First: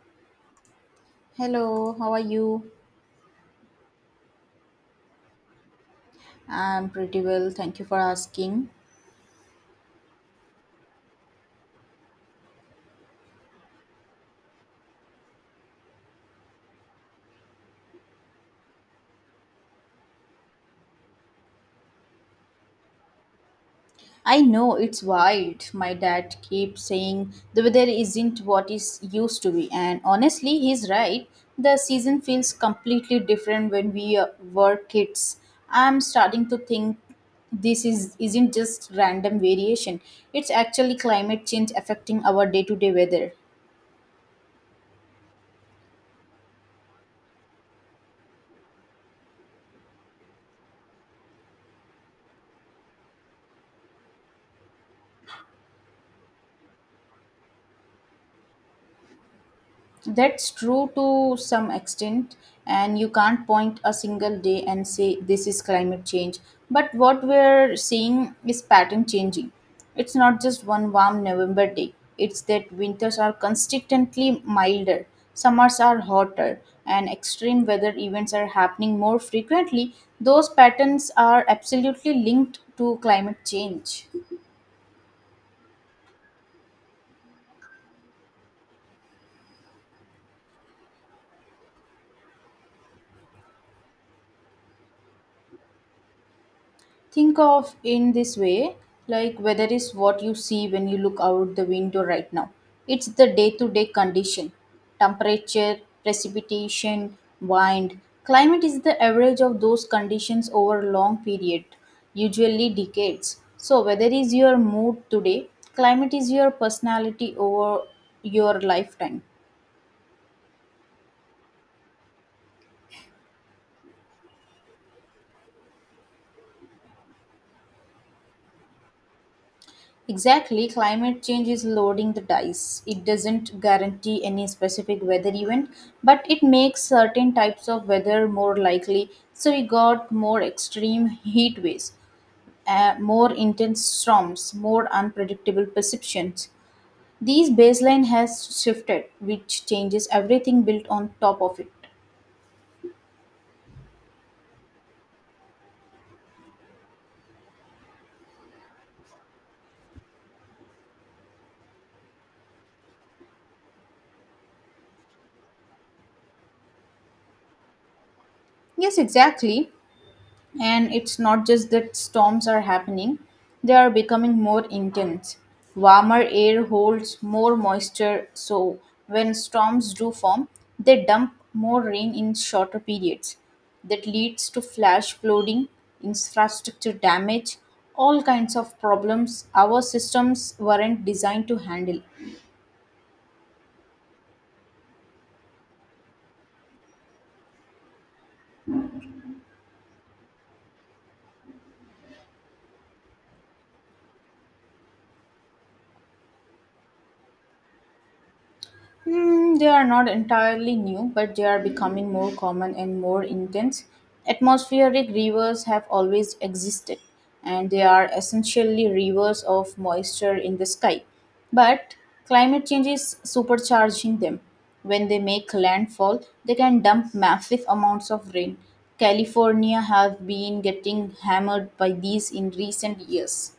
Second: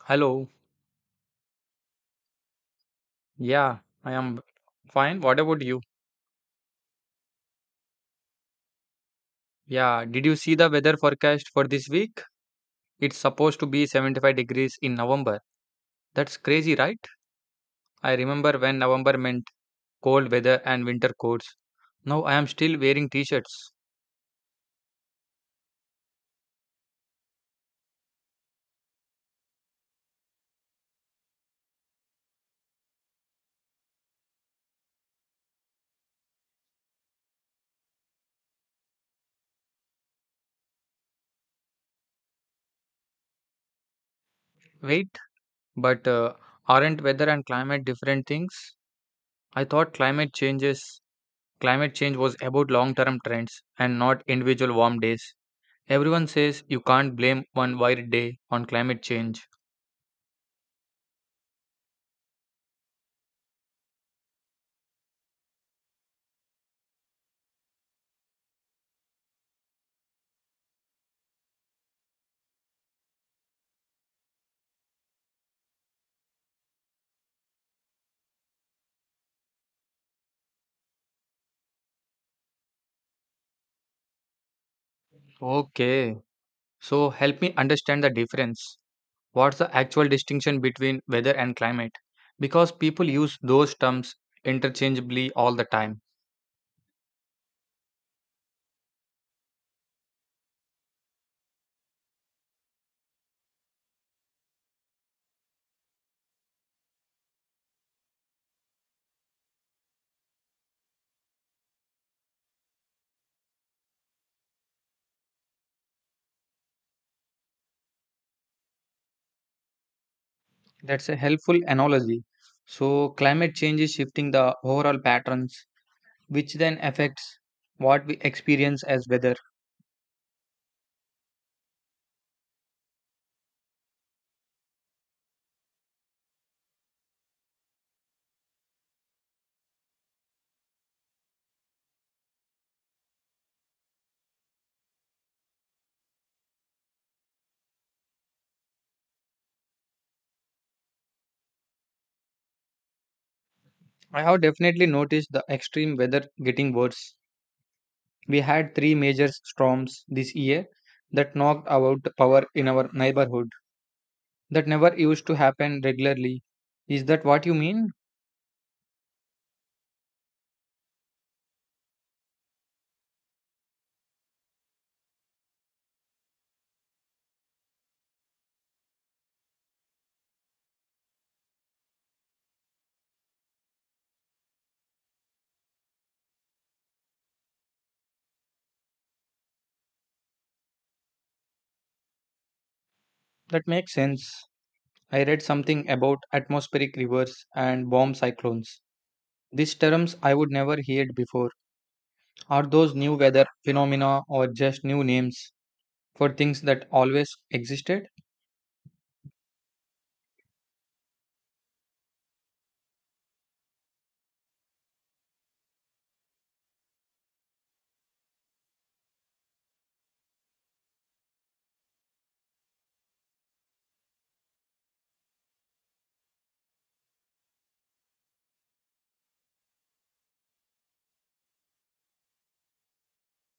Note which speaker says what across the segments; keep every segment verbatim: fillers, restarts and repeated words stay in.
Speaker 1: Hello.
Speaker 2: Hello, how are you?
Speaker 1: Yeah, I am fine. What about you?
Speaker 2: I'm pretty well, thank you for asking.
Speaker 1: Yeah, did you see the weather forecast for this week? It's supposed to be seventy-five degrees in November. That's crazy, right? I remember when November meant cold weather and winter coats. Now I am still wearing t-shirts.
Speaker 2: I know it's wild. My dad keeps saying the weather isn't what it used to be, and honestly, he's right. The season feels completely different when we uh, were kids. I'm starting to think this is isn't just random variation. It's actually climate change affecting our day-to-day weather.
Speaker 1: Wait, but uh, aren't weather and climate different things? I thought climate changes climate change was about long-term trends and not individual warm days. Everyone says you can't blame one wild day on climate change.
Speaker 2: That's true to some extent, and you can't point a single day and say this is climate change. But what we're seeing is pattern changing. It's not just one warm November day, it's that winters are consistently milder, summers are hotter, and extreme weather events are happening more frequently. Those patterns are absolutely linked to climate change.
Speaker 1: Okay. So help me understand the difference. What's the actual distinction between weather and climate? Because people use those terms interchangeably all the time.
Speaker 2: Think of in this way, like weather is what you see when you look out the window right now. It's the day to day condition, temperature, precipitation, wind. Climate is the average of those conditions over a long period, usually decades. So weather is your mood today, climate is your personality over your lifetime.
Speaker 1: That's a helpful analogy. So climate change is shifting the overall patterns, which then affects what we experience as weather.
Speaker 2: Exactly, climate change is loading the dice. It doesn't guarantee any specific weather event, but it makes certain types of weather more likely. So we got more extreme heat waves, uh, more intense storms, more unpredictable perceptions. These baseline has shifted, which changes everything built on top of it.
Speaker 1: I have definitely noticed the extreme weather getting worse. We had three major storms this year that knocked out power in our neighborhood. That never used to happen regularly. Is that what you mean?
Speaker 2: Yes, exactly. And it's not just that storms are happening, they are becoming more intense. Warmer air holds more moisture, so when storms do form, they dump more rain in shorter periods. That leads to flash flooding, infrastructure damage, all kinds of problems our systems weren't designed to handle.
Speaker 1: That makes sense. I read something about atmospheric rivers and bomb cyclones. These terms I would never heard before. Are those new weather phenomena or just new names for things that always existed?
Speaker 2: Mm, they are not entirely new, but they are becoming more common and more intense. Atmospheric rivers have always existed, and they are essentially rivers of moisture in the sky. But climate change is supercharging them. When they make landfall, they can dump massive amounts of rain. California have been getting hammered by these in recent years.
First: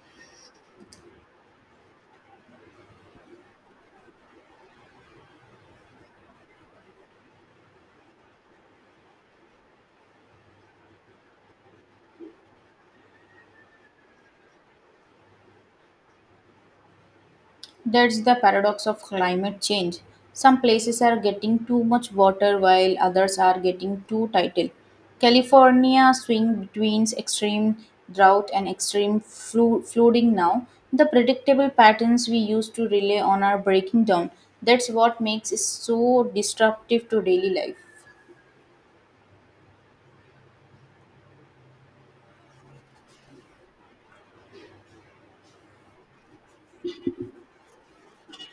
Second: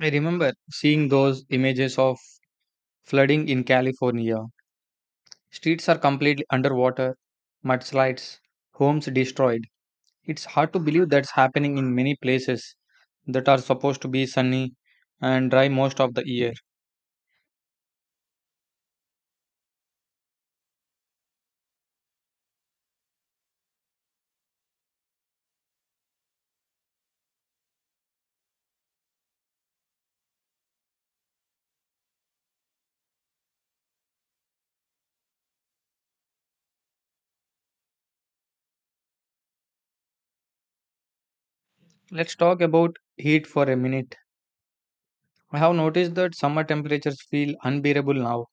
Speaker 1: I remember seeing those images of flooding in California. Streets are completely underwater, mudslides, homes destroyed. It's hard to believe that's happening in many places that are supposed to be sunny and dry most of the year.
Speaker 2: That's the paradox of climate change. Some places are getting too much water while others are getting too tidal. California swing between extreme drought and extreme flu- flooding now. The predictable patterns we used to rely on are breaking down. That's what makes it so disruptive to daily life.
Speaker 1: Let's talk about heat for a minute. I have noticed that summer temperatures feel unbearable now.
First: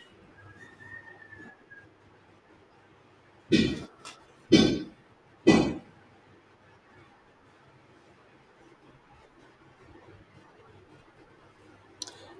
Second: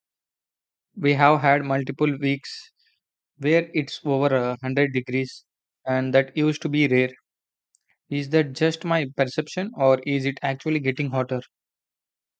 Speaker 1: We have had multiple weeks where it's over a 100 degrees, and that used to be rare. Is that just my perception, or is it actually getting hotter?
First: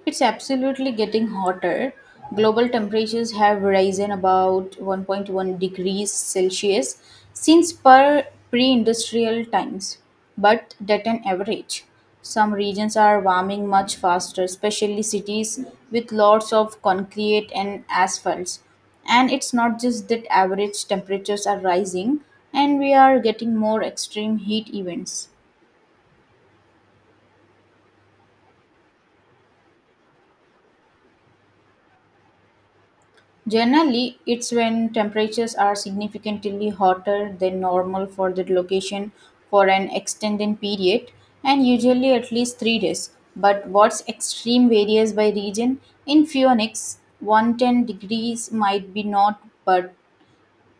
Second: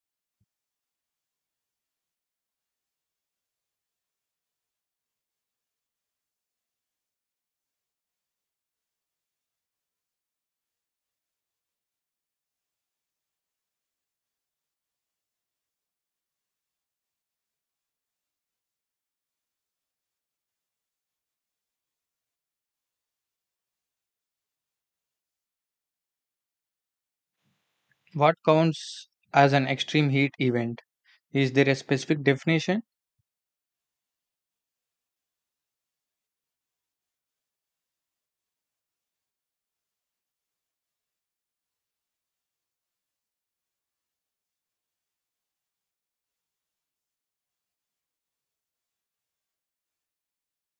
Speaker 2: It's absolutely getting hotter. Global temperatures have risen about one point one degrees Celsius since per pre-industrial times, but at an average. Some regions are warming much faster, especially cities with lots of concrete and asphalts. And it's not just that average temperatures are rising, and we are getting more extreme heat events.
Speaker 1: What counts as an extreme heat event? Is there a specific definition?
Speaker 2: Generally, it's when temperatures are significantly hotter than normal for the location for an extended period and usually at least three days. But what's extreme varies by region. In Phoenix, one ten degrees might be not but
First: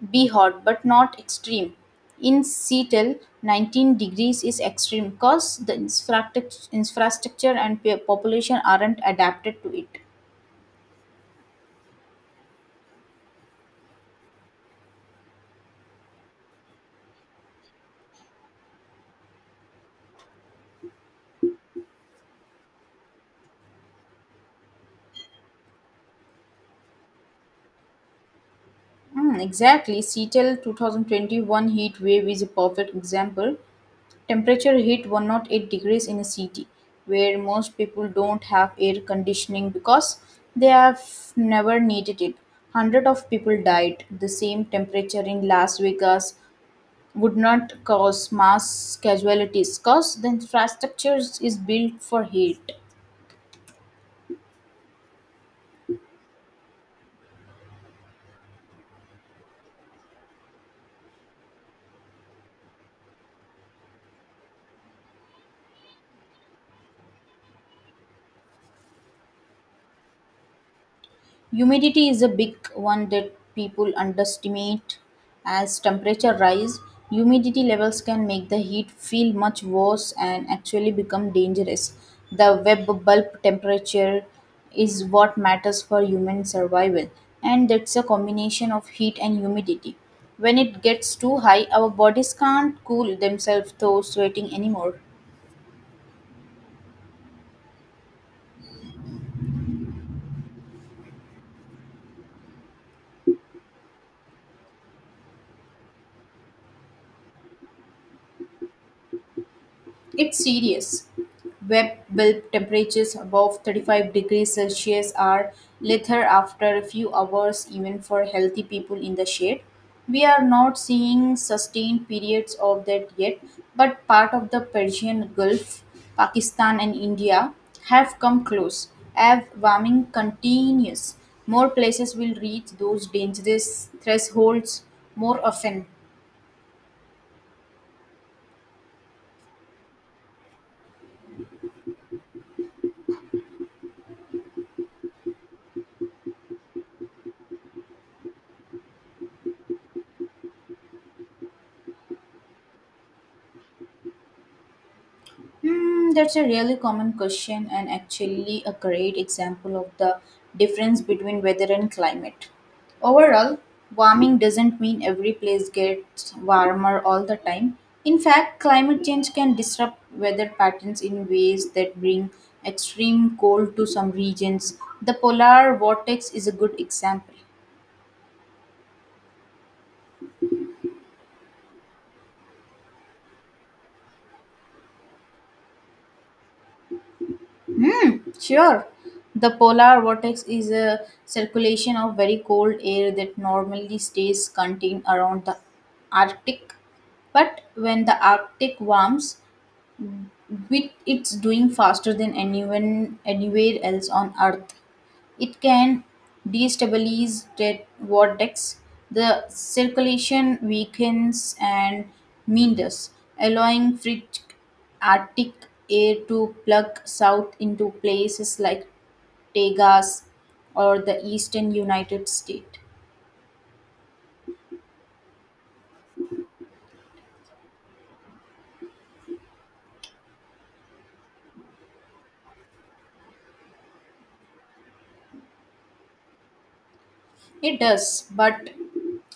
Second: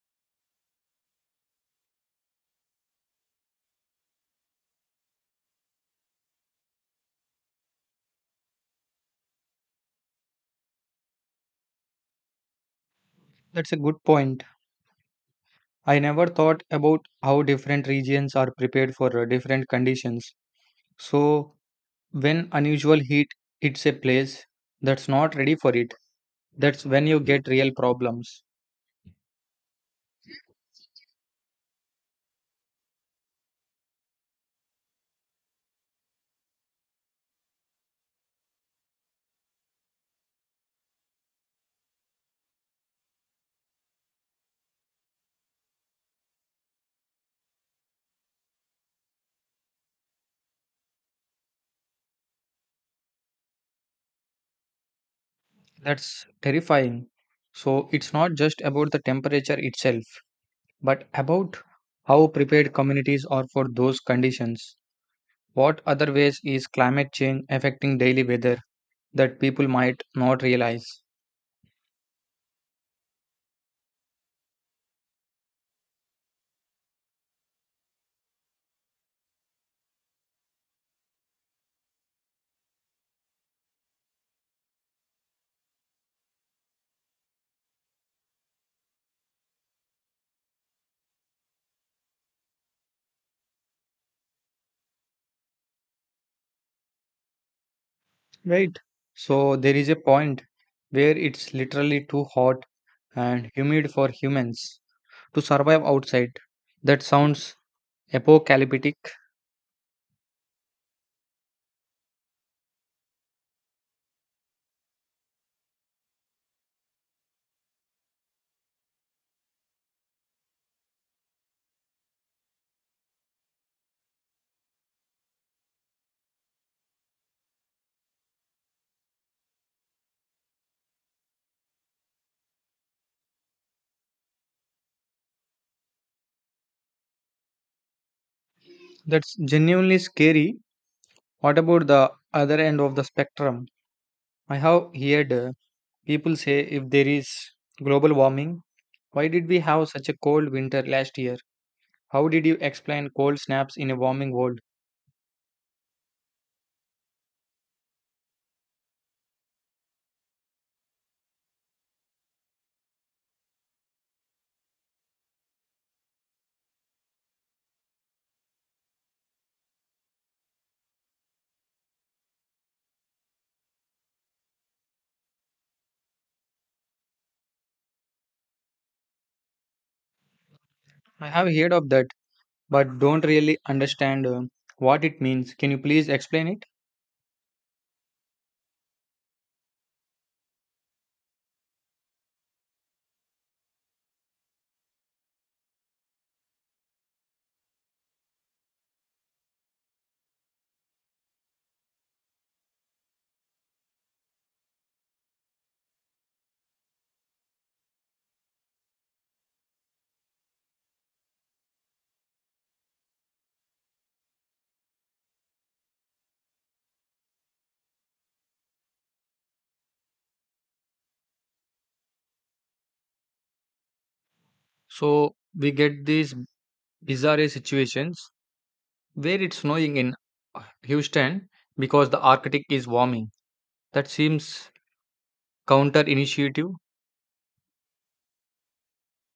Speaker 2: be hot but not extreme. In Seattle, nineteen degrees is extreme because the infrastruct- infrastructure and pe- population aren't adapted to it.
Speaker 1: That's a good point. I never thought about how different regions are prepared for uh, different conditions. So, when unusual heat hits a place that's not ready for it, that's when you get real problems.
Speaker 2: Mm, exactly. Seattle, twenty twenty-one heat wave is a perfect example. Temperature hit one oh eight degrees in a city where most people don't have air conditioning because they have never needed it. Hundred of people died. The same temperature in Las Vegas would not cause mass casualties because the infrastructure is built for heat.
Speaker 1: That's terrifying. So it's not just about the temperature itself, but about how prepared communities are for those conditions. What other ways is climate change affecting daily weather that people might not realize?
Speaker 2: Humidity is a big one that people underestimate. As temperature rise, humidity levels can make the heat feel much worse and actually become dangerous. The web bulb temperature is what matters for human survival, and that's a combination of heat and humidity. When it gets too high, our bodies can't cool themselves through sweating anymore.
Speaker 1: Right. So there is a point where it's literally too hot and humid for humans to survive outside. That sounds apocalyptic.
Speaker 2: It's serious. Web bulb temperatures above thirty-five degrees Celsius are lethal after a few hours, even for healthy people in the shade. We are not seeing sustained periods of that yet, but part of the Persian Gulf, Pakistan, and India have come close. As warming continues, more places will reach those dangerous thresholds more often.
Speaker 1: That's genuinely scary. What about the other end of the spectrum? I have heard uh, people say if there is global warming, why did we have such a cold winter last year? How did you explain cold snaps in a warming world?
Speaker 2: Hmm, that's a really common question and actually a great example of the difference between weather and climate. Overall, warming doesn't mean every place gets warmer all the time. In fact, climate change can disrupt weather patterns in ways that bring extreme cold to some regions. The polar vortex is a good example.
Speaker 1: I have heard of that, but don't really understand uh, what it means. Can you please explain it?
Speaker 2: Sure. The polar vortex is a circulation of very cold air that normally stays contained around the Arctic. But when the Arctic warms, with it's doing faster than anyone anywhere else on Earth. It can destabilize that vortex. The circulation weakens and meanders, allowing free Arctic air to plug south into places like Tegas or the eastern United States.
Speaker 1: So we get these bizarre situations where it's snowing in Houston because the Arctic is warming. That seems counter initiative.
Speaker 2: It does, but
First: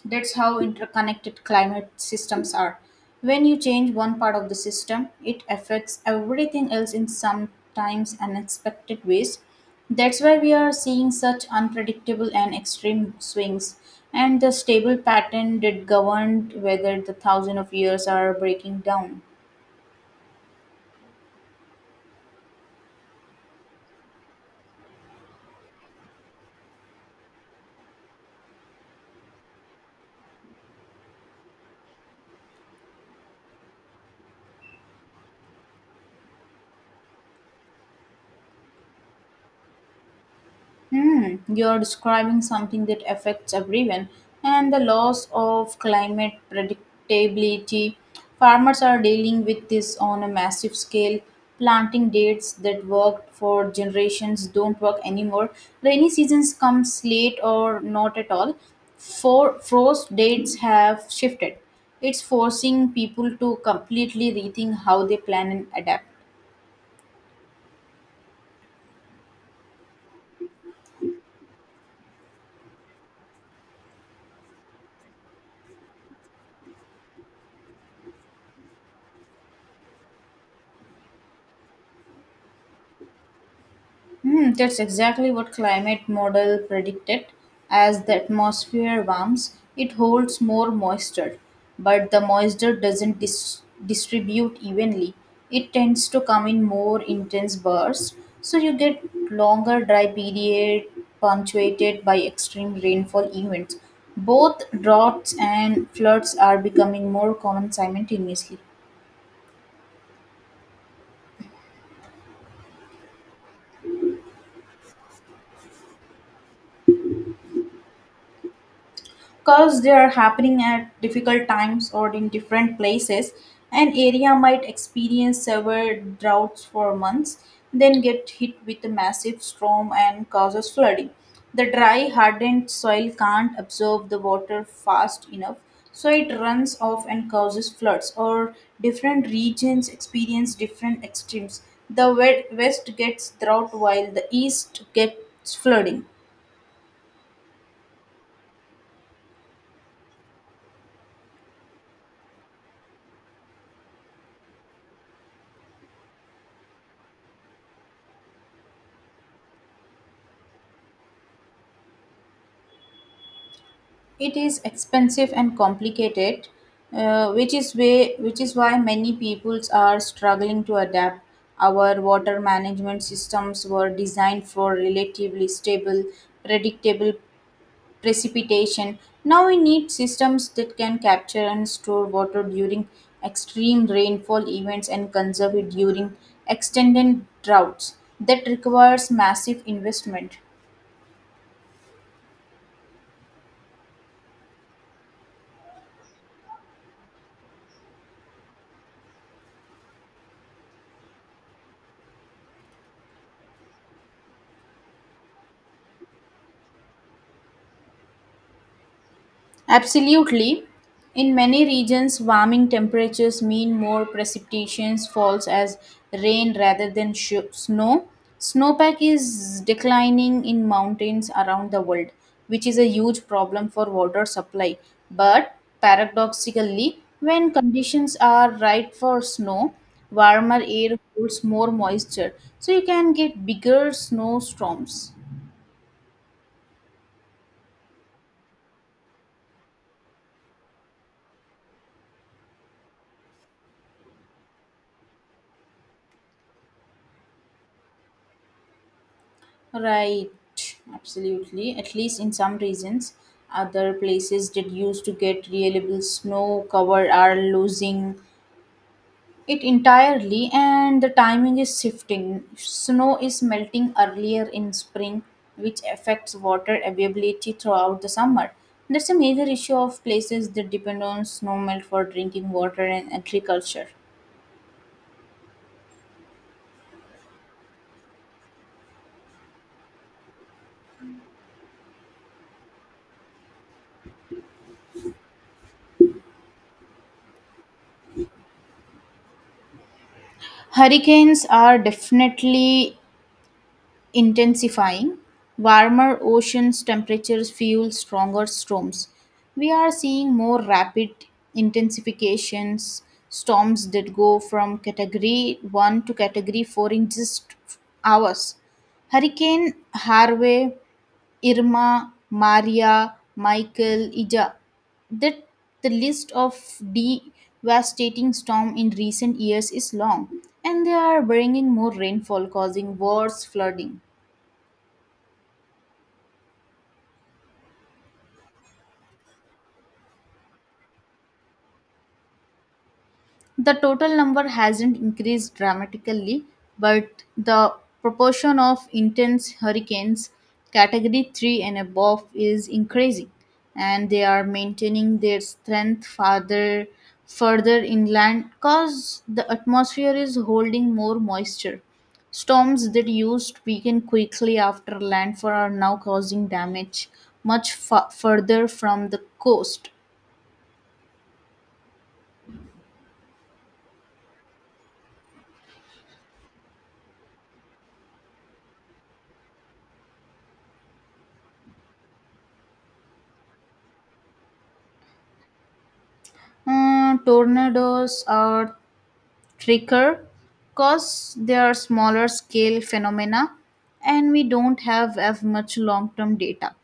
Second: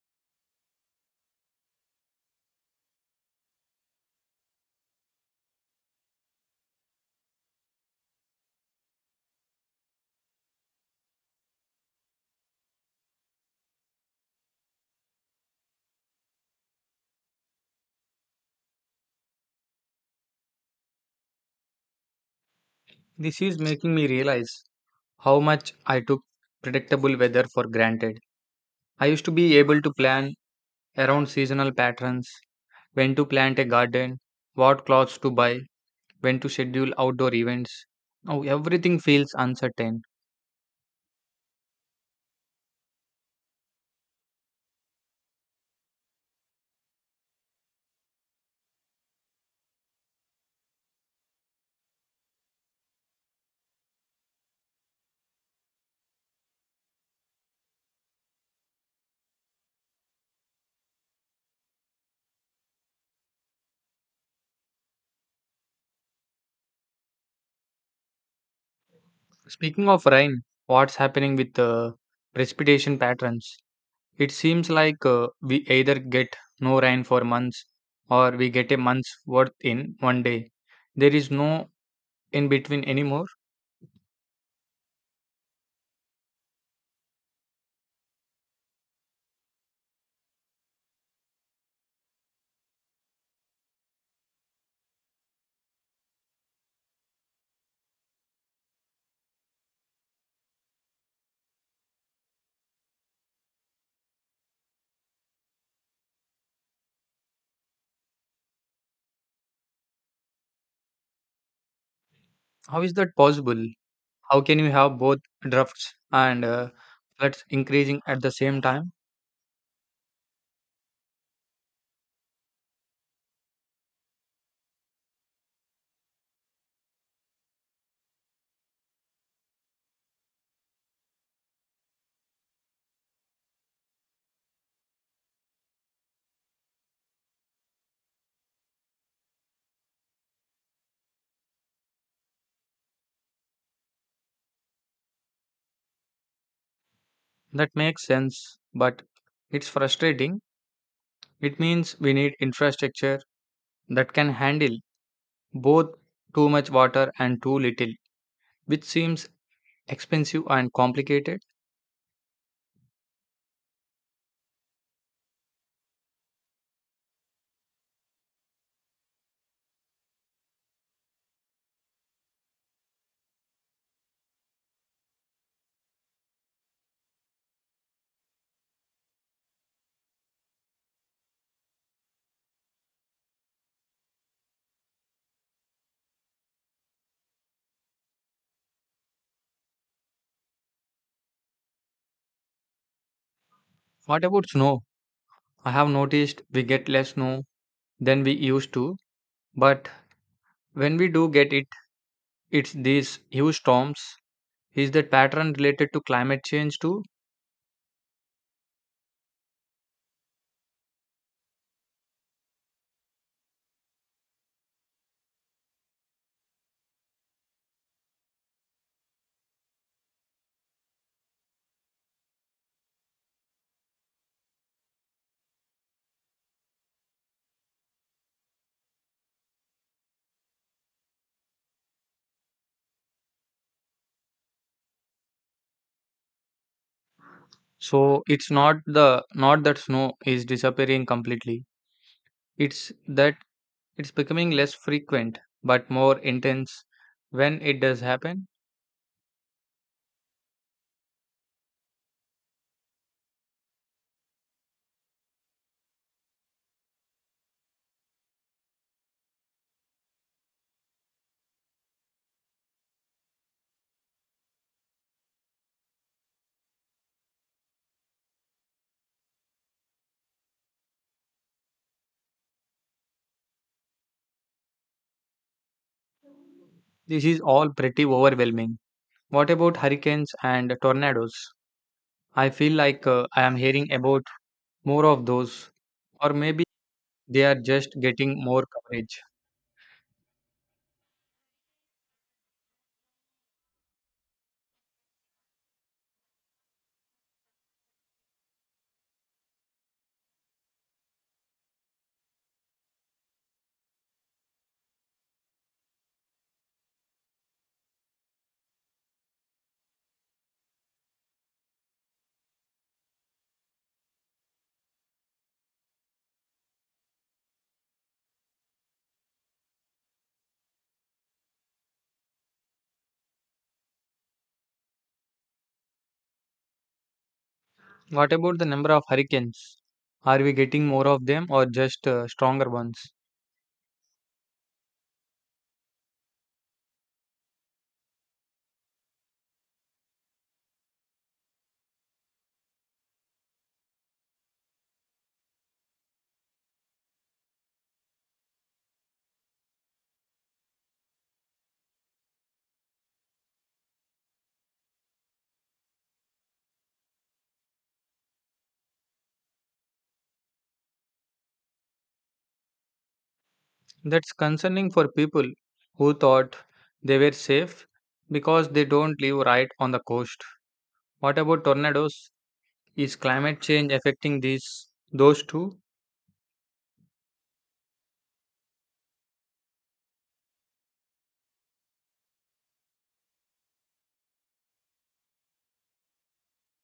Speaker 2: that's how interconnected climate systems are. When you change one part of the system, it affects everything else in sometimes unexpected ways. That's why we are seeing such unpredictable and extreme swings. And the stable pattern that governed whether the thousand of years are breaking down.
Speaker 1: This is making me realize how much I took predictable weather for granted. I used to be able to plan around seasonal patterns, when to plant a garden, what clothes to buy, when to schedule outdoor events. Now everything feels uncertain.
Speaker 2: Hmm, you're describing something that affects everyone, and the loss of climate predictability. Farmers are dealing with this on a massive scale. Planting dates that worked for generations don't work anymore. Rainy seasons come late or not at all. For frost dates have shifted. It's forcing people to completely rethink how they plan and adapt.
Speaker 1: Speaking of rain, what's happening with the precipitation patterns? It seems like uh, we either get no rain for months or we get a month's worth in one day. There is no in between anymore.
Speaker 2: Hmm, that's exactly what climate model predicted. As the atmosphere warms, it holds more moisture, but the moisture doesn't dis- distribute evenly. It tends to come in more intense bursts, so you get longer dry period punctuated by extreme rainfall events. Both droughts and floods are becoming more common simultaneously.
Speaker 1: How is that possible? How can you have both drafts and uh, floods increasing at the same time?
Speaker 2: Because they are happening at difficult times or in different places, an area might experience severe droughts for months, then get hit with a massive storm and causes flooding. The dry hardened soil can't absorb the water fast enough, so it runs off and causes floods. Or different regions experience different extremes, the we- west gets drought while the east gets flooding.
Speaker 1: That makes sense, but it's frustrating. It means we need infrastructure that can handle both too much water and too little, which seems expensive and complicated.
Speaker 2: It is expensive and complicated, uh, which is way which is why many peoples are struggling to adapt. Our water management systems were designed for relatively stable, predictable precipitation. Now we need systems that can capture and store water during extreme rainfall events and conserve it during extended droughts. That requires massive investment.
Speaker 1: What about snow? I have noticed we get less snow than we used to, but when we do get it, it's these huge storms. Is that pattern related to climate change too?
Speaker 2: Absolutely. In many regions, warming temperatures mean more precipitation falls as rain rather than sh- snow. Snowpack is declining in mountains around the world, which is a huge problem for water supply. But paradoxically, when conditions are right for snow, warmer air holds more moisture, so you can get bigger snowstorms.
Speaker 1: So it's not the not that snow is disappearing completely. It's that it's becoming less frequent but more intense when it does happen.
Speaker 2: Right, absolutely. At least in some regions, other places that used to get reliable snow cover are losing it entirely, and the timing is shifting. Snow is melting earlier in spring, which affects water availability throughout the summer. That's a major issue of places that depend on snowmelt for drinking water and agriculture.
Speaker 1: This is all pretty overwhelming. What about hurricanes and tornadoes? I feel like uh, I am hearing about more of those or maybe they are just getting more coverage.
Speaker 2: Hurricanes are definitely intensifying. Warmer oceans temperatures fuel stronger storms. We are seeing more rapid intensifications, storms that go from category one to category four in just hours. Hurricane Harvey, Irma, Maria, Michael, Ija. That the list of devastating storms in recent years is long, and they are bringing more rainfall, causing worse flooding.
Speaker 1: What about the number of hurricanes? Are we getting more of them or just uh, stronger ones?
Speaker 2: The total number hasn't increased dramatically, but the proportion of intense hurricanes category three and above is increasing, and they are maintaining their strength farther further inland cause the atmosphere is holding more moisture. Storms that used to weaken quickly after landfall are now causing damage much fu- further from the coast.
Speaker 1: That's concerning for people who thought they were safe because they don't live right on the coast. What about tornadoes? Is climate change affecting these those too?
Speaker 2: Uh, tornadoes are tricker because they are smaller scale phenomena and we don't have as much long term data.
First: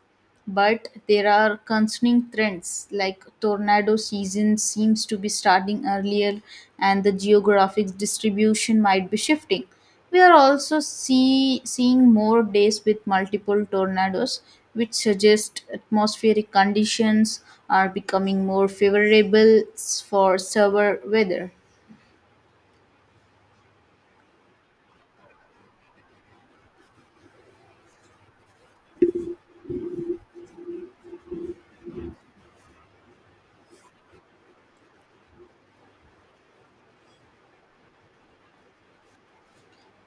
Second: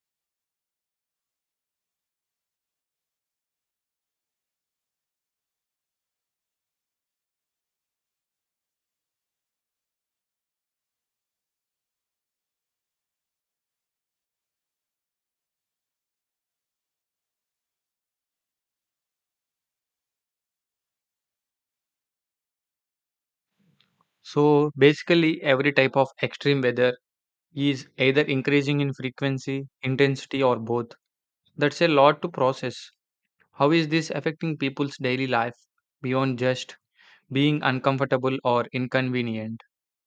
Speaker 2: But there are concerning trends like tornado season seems to be starting earlier and the geographic distribution might be shifting. We are also see, seeing more days with multiple tornadoes, which suggest atmospheric conditions are becoming more favorable for severe weather.
Speaker 1: So basically every type of extreme weather is either increasing in frequency, intensity or both. That's a lot to process. How is this affecting people's daily life beyond just being uncomfortable or inconvenient?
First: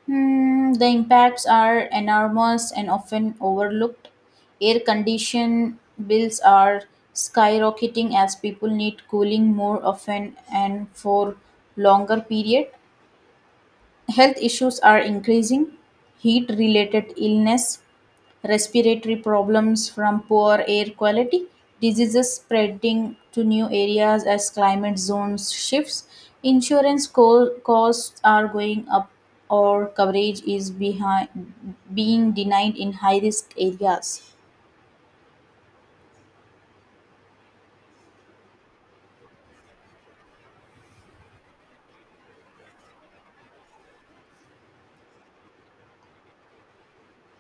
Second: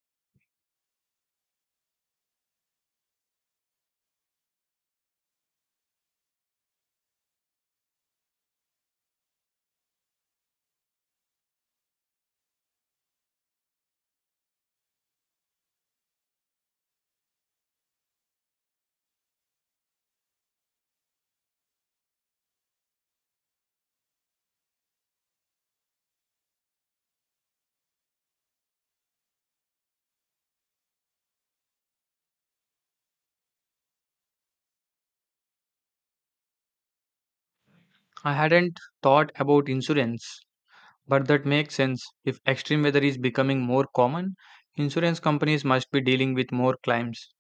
Speaker 2: Hmm, the impacts are enormous and often overlooked. Air condition bills are skyrocketing as people need cooling more often and for longer period. Health issues are increasing heat related illness, respiratory problems from poor air quality, diseases spreading to new areas as climate zones shifts, insurance co- costs are going up or coverage is behind, being denied in high risk areas.
Speaker 1: I hadn't thought about insurance, but that makes sense. If extreme weather is becoming more common, insurance companies must be dealing with more claims.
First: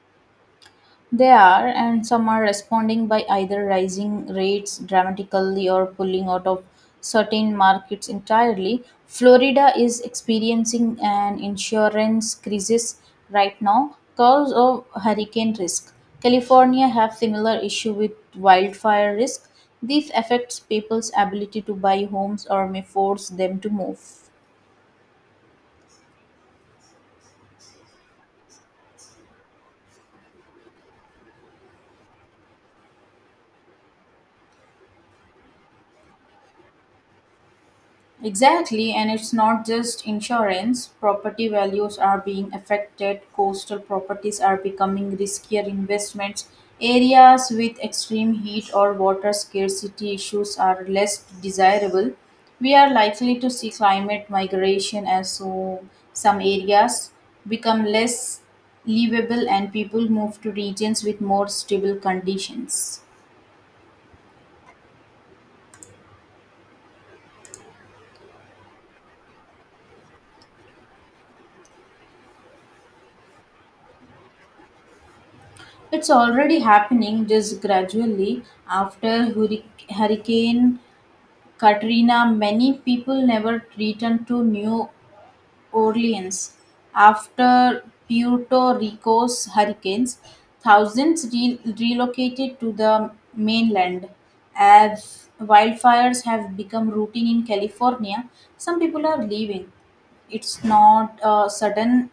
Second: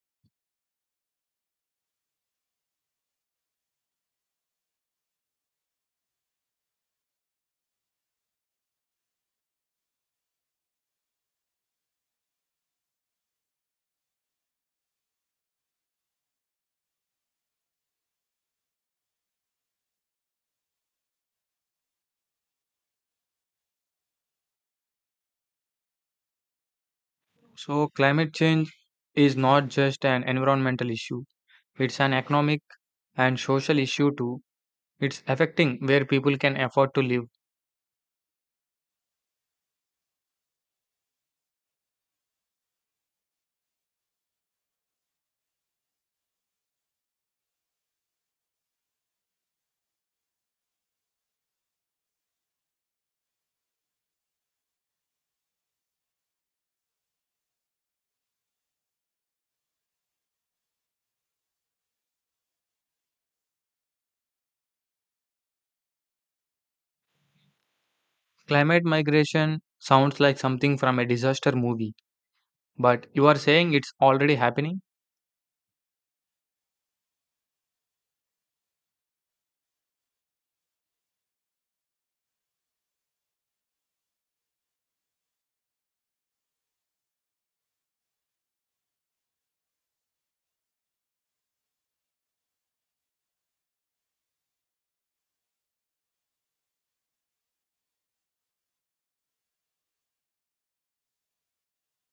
Speaker 2: They are, and some are responding by either rising rates dramatically or pulling out of certain markets entirely. Florida is experiencing an insurance crisis right now because of hurricane risk. California have similar issue with wildfire risk. This affects people's ability to buy homes or may force them to move.
Speaker 1: So, climate change is not just an environmental issue, it's an economic and social issue too. It's affecting where people can afford to live.
Speaker 2: Exactly, and it's not just insurance. Property values are being affected. Coastal properties are becoming riskier investments. Areas with extreme heat or water scarcity issues are less desirable. We are likely to see climate migration as so some areas become less livable and people move to regions with more stable conditions.
Speaker 1: Climate migration sounds like something from a disaster movie, but you are saying it's already happening?
Speaker 2: It's already happening just gradually. After hurric- Hurricane Katrina, many people never returned to New Orleans. After Puerto Rico's hurricanes, thousands re- relocated to the mainland. As wildfires have become routine in California, some people are leaving. It's not a sudden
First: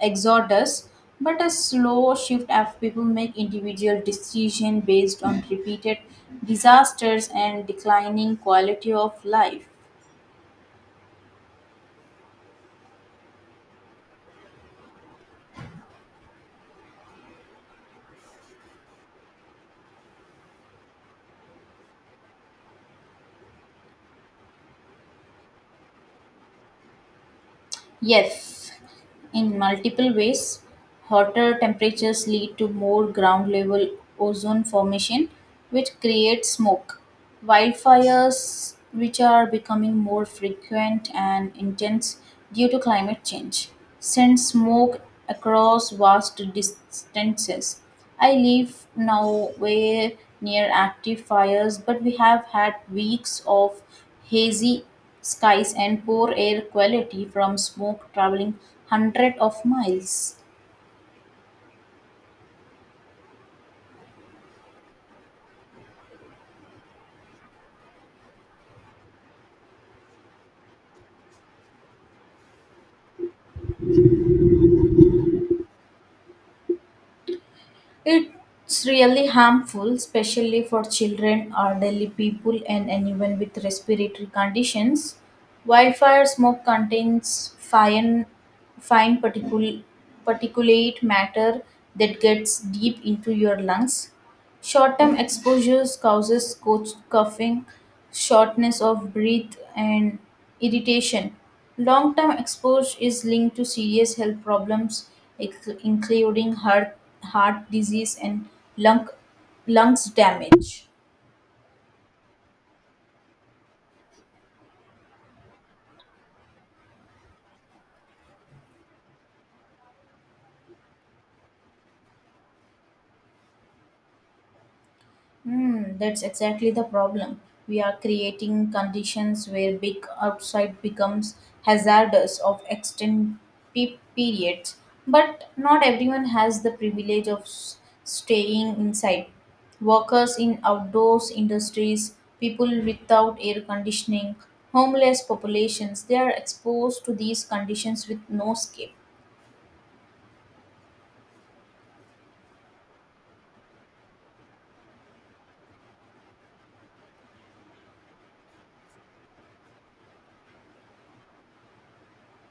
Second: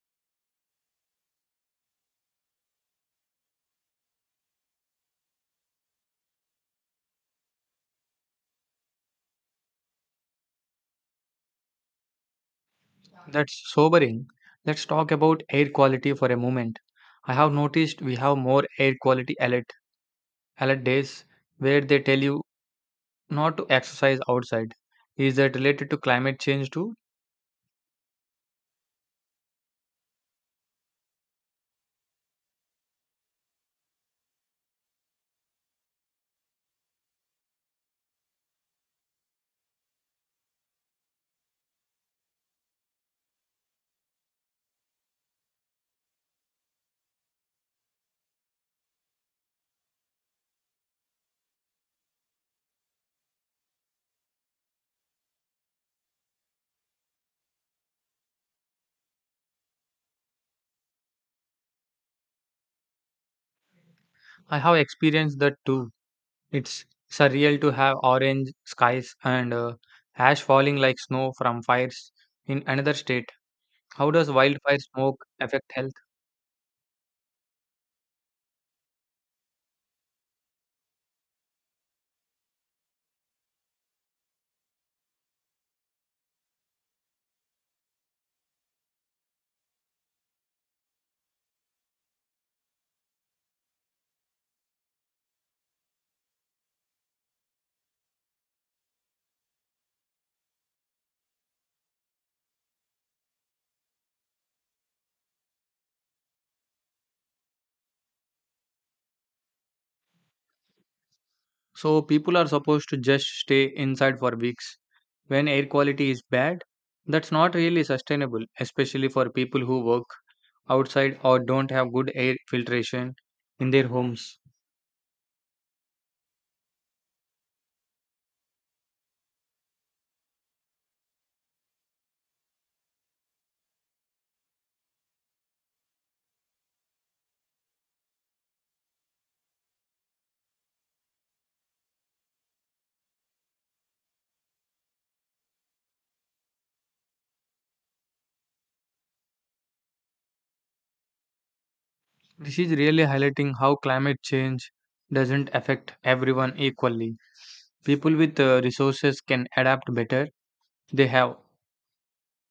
Speaker 2: exodus, but a slow shift as people make individual decisions based on repeated disasters and declining quality of life.
Speaker 1: That's sobering. Let's talk about air quality for a moment. I have noticed we have more air quality alerts Helen days where they tell you not to exercise outside. Is that related to climate change too?
Speaker 2: Yes, in multiple ways. Hotter temperatures lead to more ground level ozone formation, which creates smoke. Wildfires, which are becoming more frequent and intense due to climate change, send smoke across vast distances. I live now way near active fires, but we have had weeks of hazy skies and poor air quality from smoke traveling hundreds of miles.
Speaker 1: I have experienced that too. It's surreal to have orange skies and uh, ash falling like snow from fires in another state. How does wildfire smoke affect health?
Speaker 2: It's really harmful, especially for children, elderly people, and anyone with respiratory conditions. Wildfire smoke contains fine, fine particul- particulate matter that gets deep into your lungs. Short-term exposures causes coach coughing, shortness of breath, and irritation. Long-term exposure is linked to serious health problems, inc- including heart, heart disease and lung, lungs damage.
Speaker 1: So people are supposed to just stay inside for weeks. When air quality is bad, that's not really sustainable, especially for people who work outside or don't have good air filtration in their homes.
Speaker 2: Hmm, that's exactly the problem. We are creating conditions where big outside becomes hazardous of extended pe- periods, but not everyone has the privilege of s- staying inside. Workers in outdoors industries, people without air conditioning, homeless populations, they are exposed to these conditions with no escape.
Speaker 1: This is really highlighting how climate change doesn't affect everyone equally. People with uh, resources can adapt better. They have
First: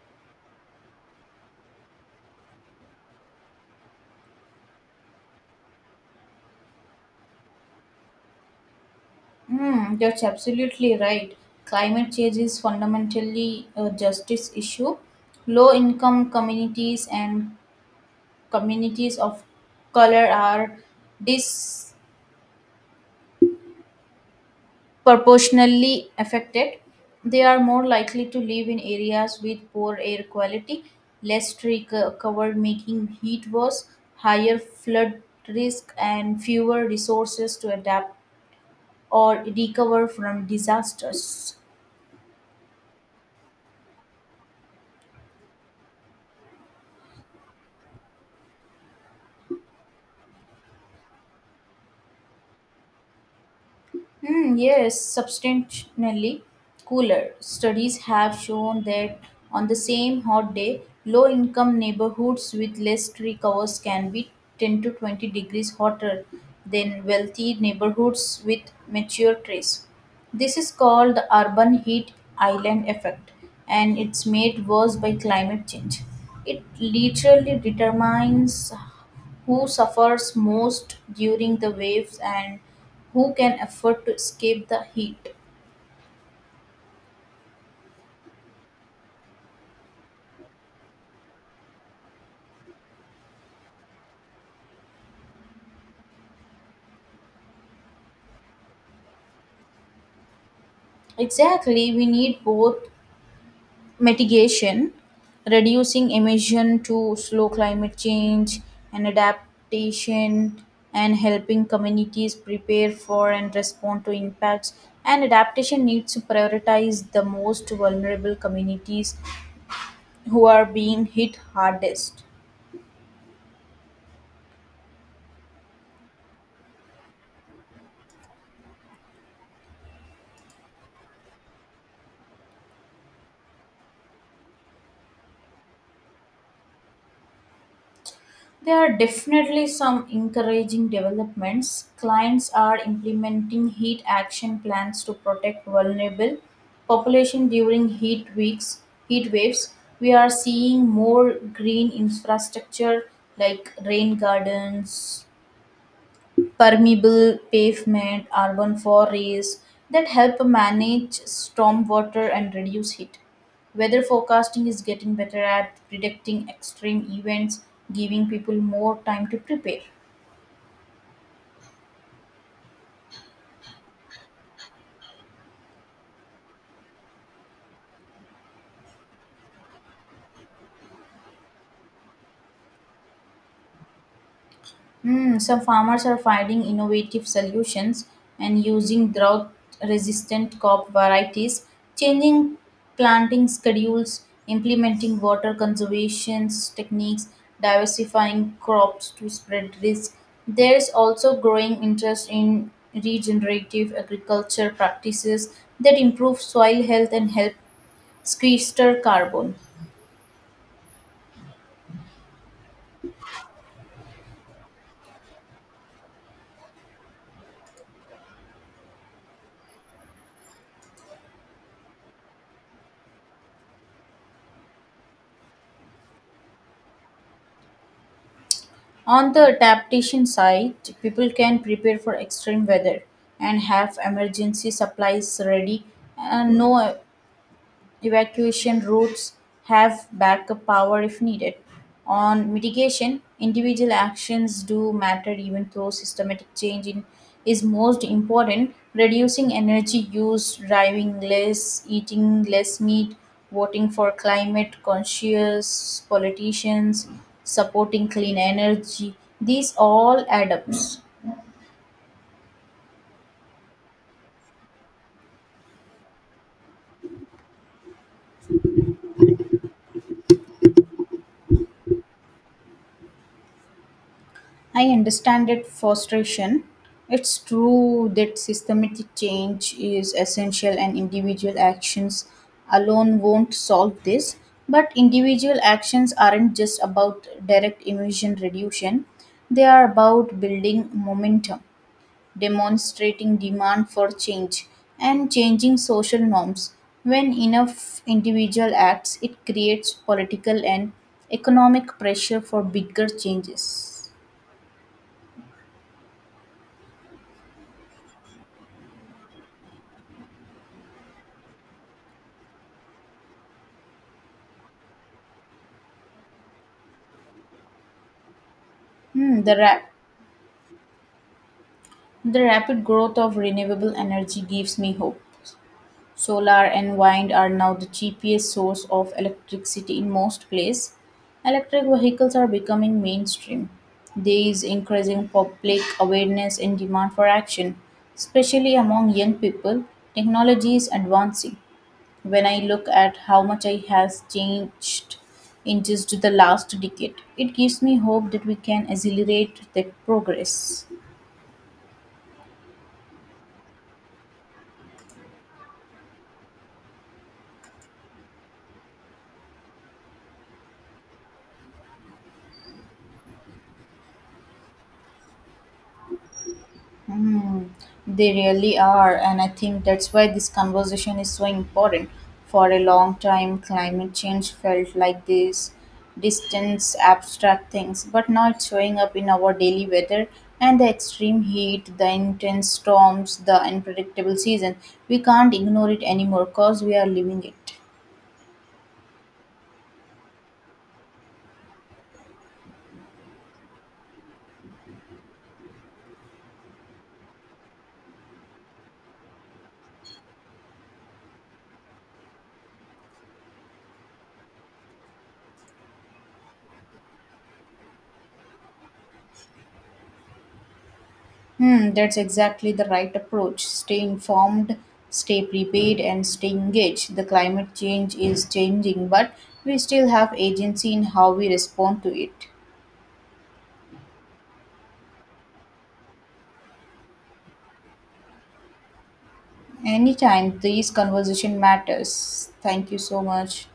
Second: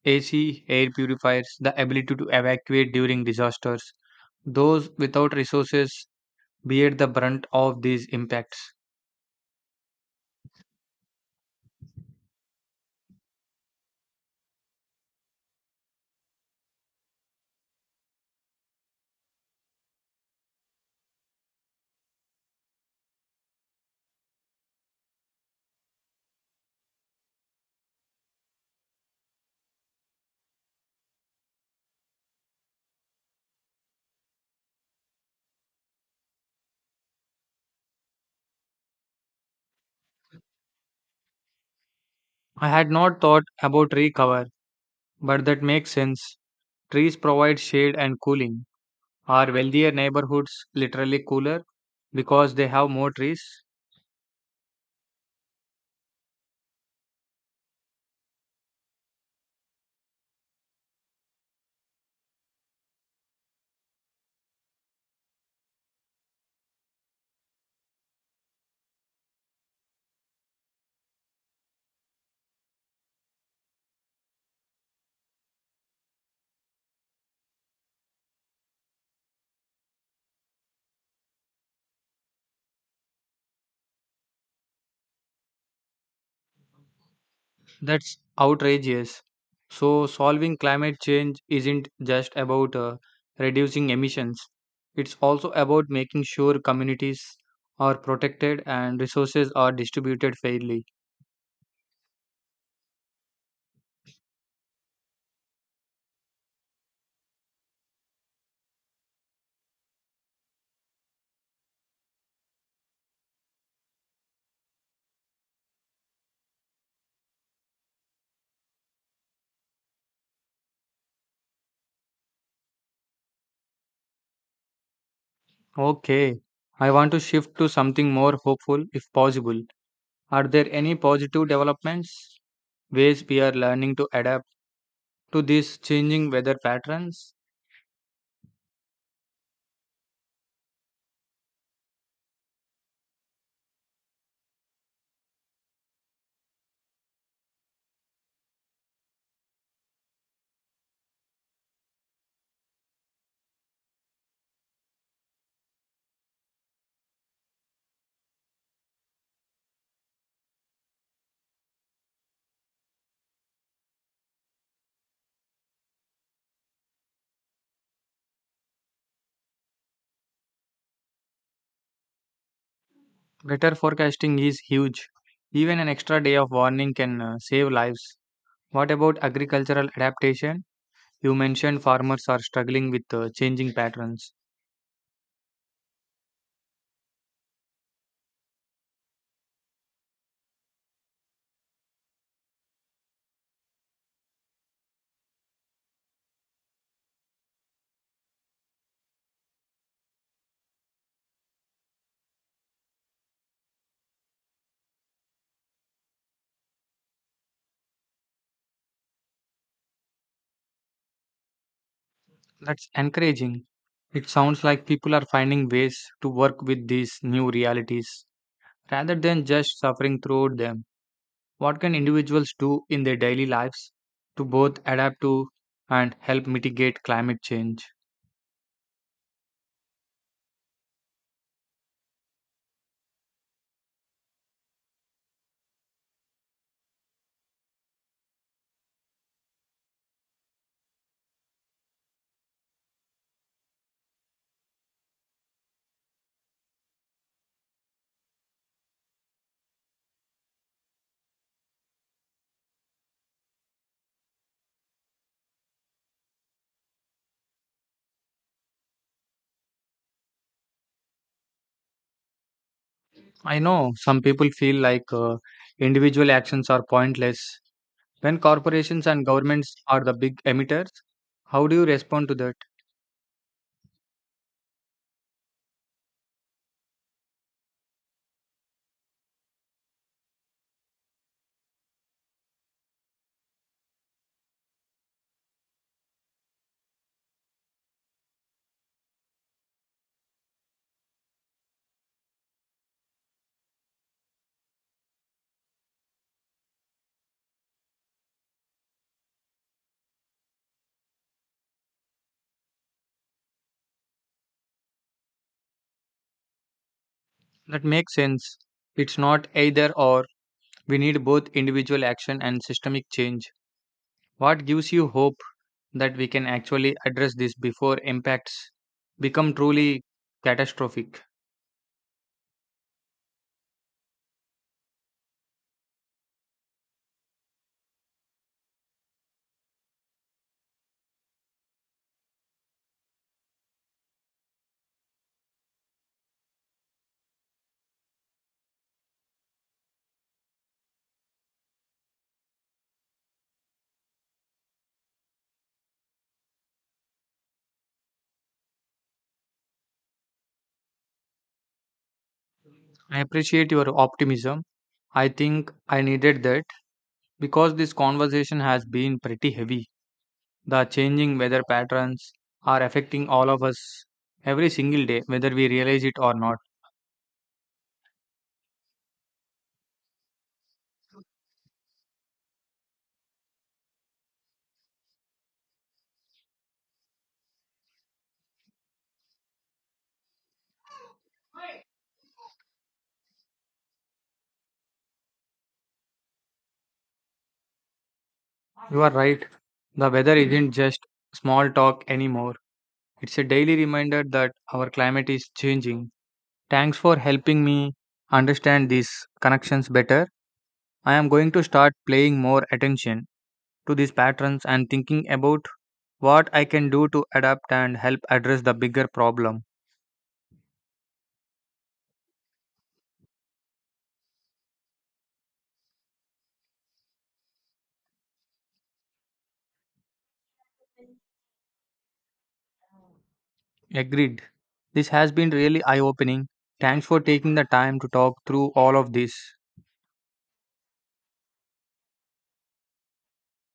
Speaker 1: A C, air purifiers, the ability to evacuate during disasters. Those without resources bear the brunt of these impacts.
Speaker 2: Hmm, that's absolutely right. Climate change is fundamentally a justice issue. Low income communities and communities of color are disproportionately affected. They are more likely to live in areas with poor air quality, less tree co- covered, making heat worse, higher flood risk, and fewer resources to adapt or recover from disasters.
Speaker 1: I had not thought about tree cover, but that makes sense. Trees provide shade and cooling. Are wealthier neighborhoods literally cooler because they have more trees?
Speaker 2: Hmm, yes, substantially cooler. Studies have shown that on the same hot day, low income neighborhoods with less tree covers can be ten to twenty degrees hotter than wealthy neighborhoods with mature trees. This is called the urban heat island effect, and it's made worse by climate change. It literally determines who suffers most during the waves and who can afford to escape the heat.
Speaker 1: That's outrageous. So, solving climate change isn't just about uh, reducing emissions, it's also about making sure communities are protected and resources are distributed fairly.
Speaker 2: Exactly, we need both mitigation, reducing emission to slow climate change and adaptation, and helping communities prepare for and respond to impacts. And adaptation needs to prioritize the most vulnerable communities who are being hit hardest.
Speaker 1: Okay, I want to shift to something more hopeful if possible. Are there any positive developments, ways we are learning to adapt to these changing weather patterns?
Speaker 2: There are definitely some encouraging developments. Clients are implementing heat action plans to protect vulnerable population during heat weeks, heat waves. We are seeing more green infrastructure like rain gardens, permeable pavement, urban forests that help manage stormwater and reduce heat. Weather forecasting is getting better at predicting extreme events, giving people more time to prepare.
Speaker 1: Better forecasting is huge. Even an extra day of warning can uh, save lives. What about agricultural adaptation? You mentioned farmers are struggling with uh, changing patterns.
Speaker 2: Hmm, some farmers are finding innovative solutions and using drought resistant crop varieties, changing planting schedules, implementing water conservation techniques, diversifying crops to spread risk. There is also growing interest in regenerative agriculture practices that improve soil health and help sequester carbon.
Speaker 1: That's encouraging. It sounds like people are finding ways to work with these new realities rather than just suffering through them. What can individuals do in their daily lives to both adapt to and help mitigate climate change?
Speaker 2: On the adaptation side, people can prepare for extreme weather and have emergency supplies ready and no evacuation routes have backup power if needed. On mitigation, individual actions do matter even though systematic change in, is most important. Reducing energy use, driving less, eating less meat, voting for climate conscious politicians, supporting clean energy, these all add up.
Speaker 1: I know some people feel like uh, individual actions are pointless. When corporations and governments are the big emitters, how do you respond to that?
Speaker 2: I understand that frustration. It's true that systematic change is essential and individual actions alone won't solve this. But individual actions aren't just about direct emission reduction, they are about building momentum, demonstrating demand for change, and changing social norms. When enough individual acts, it creates political and economic pressure for bigger changes.
Speaker 1: That makes sense. It's not either or. We need both individual action and systemic change. What gives you hope that we can actually address this before impacts
Speaker 2: Hmm,
Speaker 1: become
Speaker 2: the, rap-
Speaker 1: truly catastrophic?
Speaker 2: the rapid growth of renewable energy gives me hope. Solar and wind are now the cheapest source of electricity in most places. Electric vehicles are becoming mainstream. There is increasing public awareness and demand for action, especially among young people. Technology is advancing. When I look at how much I has changed in just the last decade, it gives me hope that we can accelerate that progress.
Speaker 1: I appreciate your optimism. I think I needed that because this conversation has been pretty heavy. The changing weather patterns are affecting all of us every single day, whether we realize it or not.
Speaker 2: Mm, they really are, and I think that's why this conversation is so important. For a long time, climate change felt like this distant, abstract things, but now it's showing up in our daily weather and the extreme heat, the intense storms, the unpredictable season. We can't ignore it anymore because we are living it.
Speaker 1: You are right. The weather isn't just small talk anymore. It's a daily reminder that our climate is changing. Thanks for helping me understand these connections better. I am going to start paying more attention to these patterns and thinking about what I can do to adapt and help address the bigger problem.
Speaker 2: Hmm, that's exactly the right approach. Stay informed, stay prepared, and stay engaged. The climate change is changing, but we still have agency in how we respond to it.
Speaker 1: Agreed. This has been really eye opening. Thanks for taking the time to talk through all of this.
Speaker 2: Anytime, these conversation matters. Thank you so much.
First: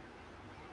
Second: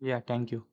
Speaker 1: Yeah, thank you.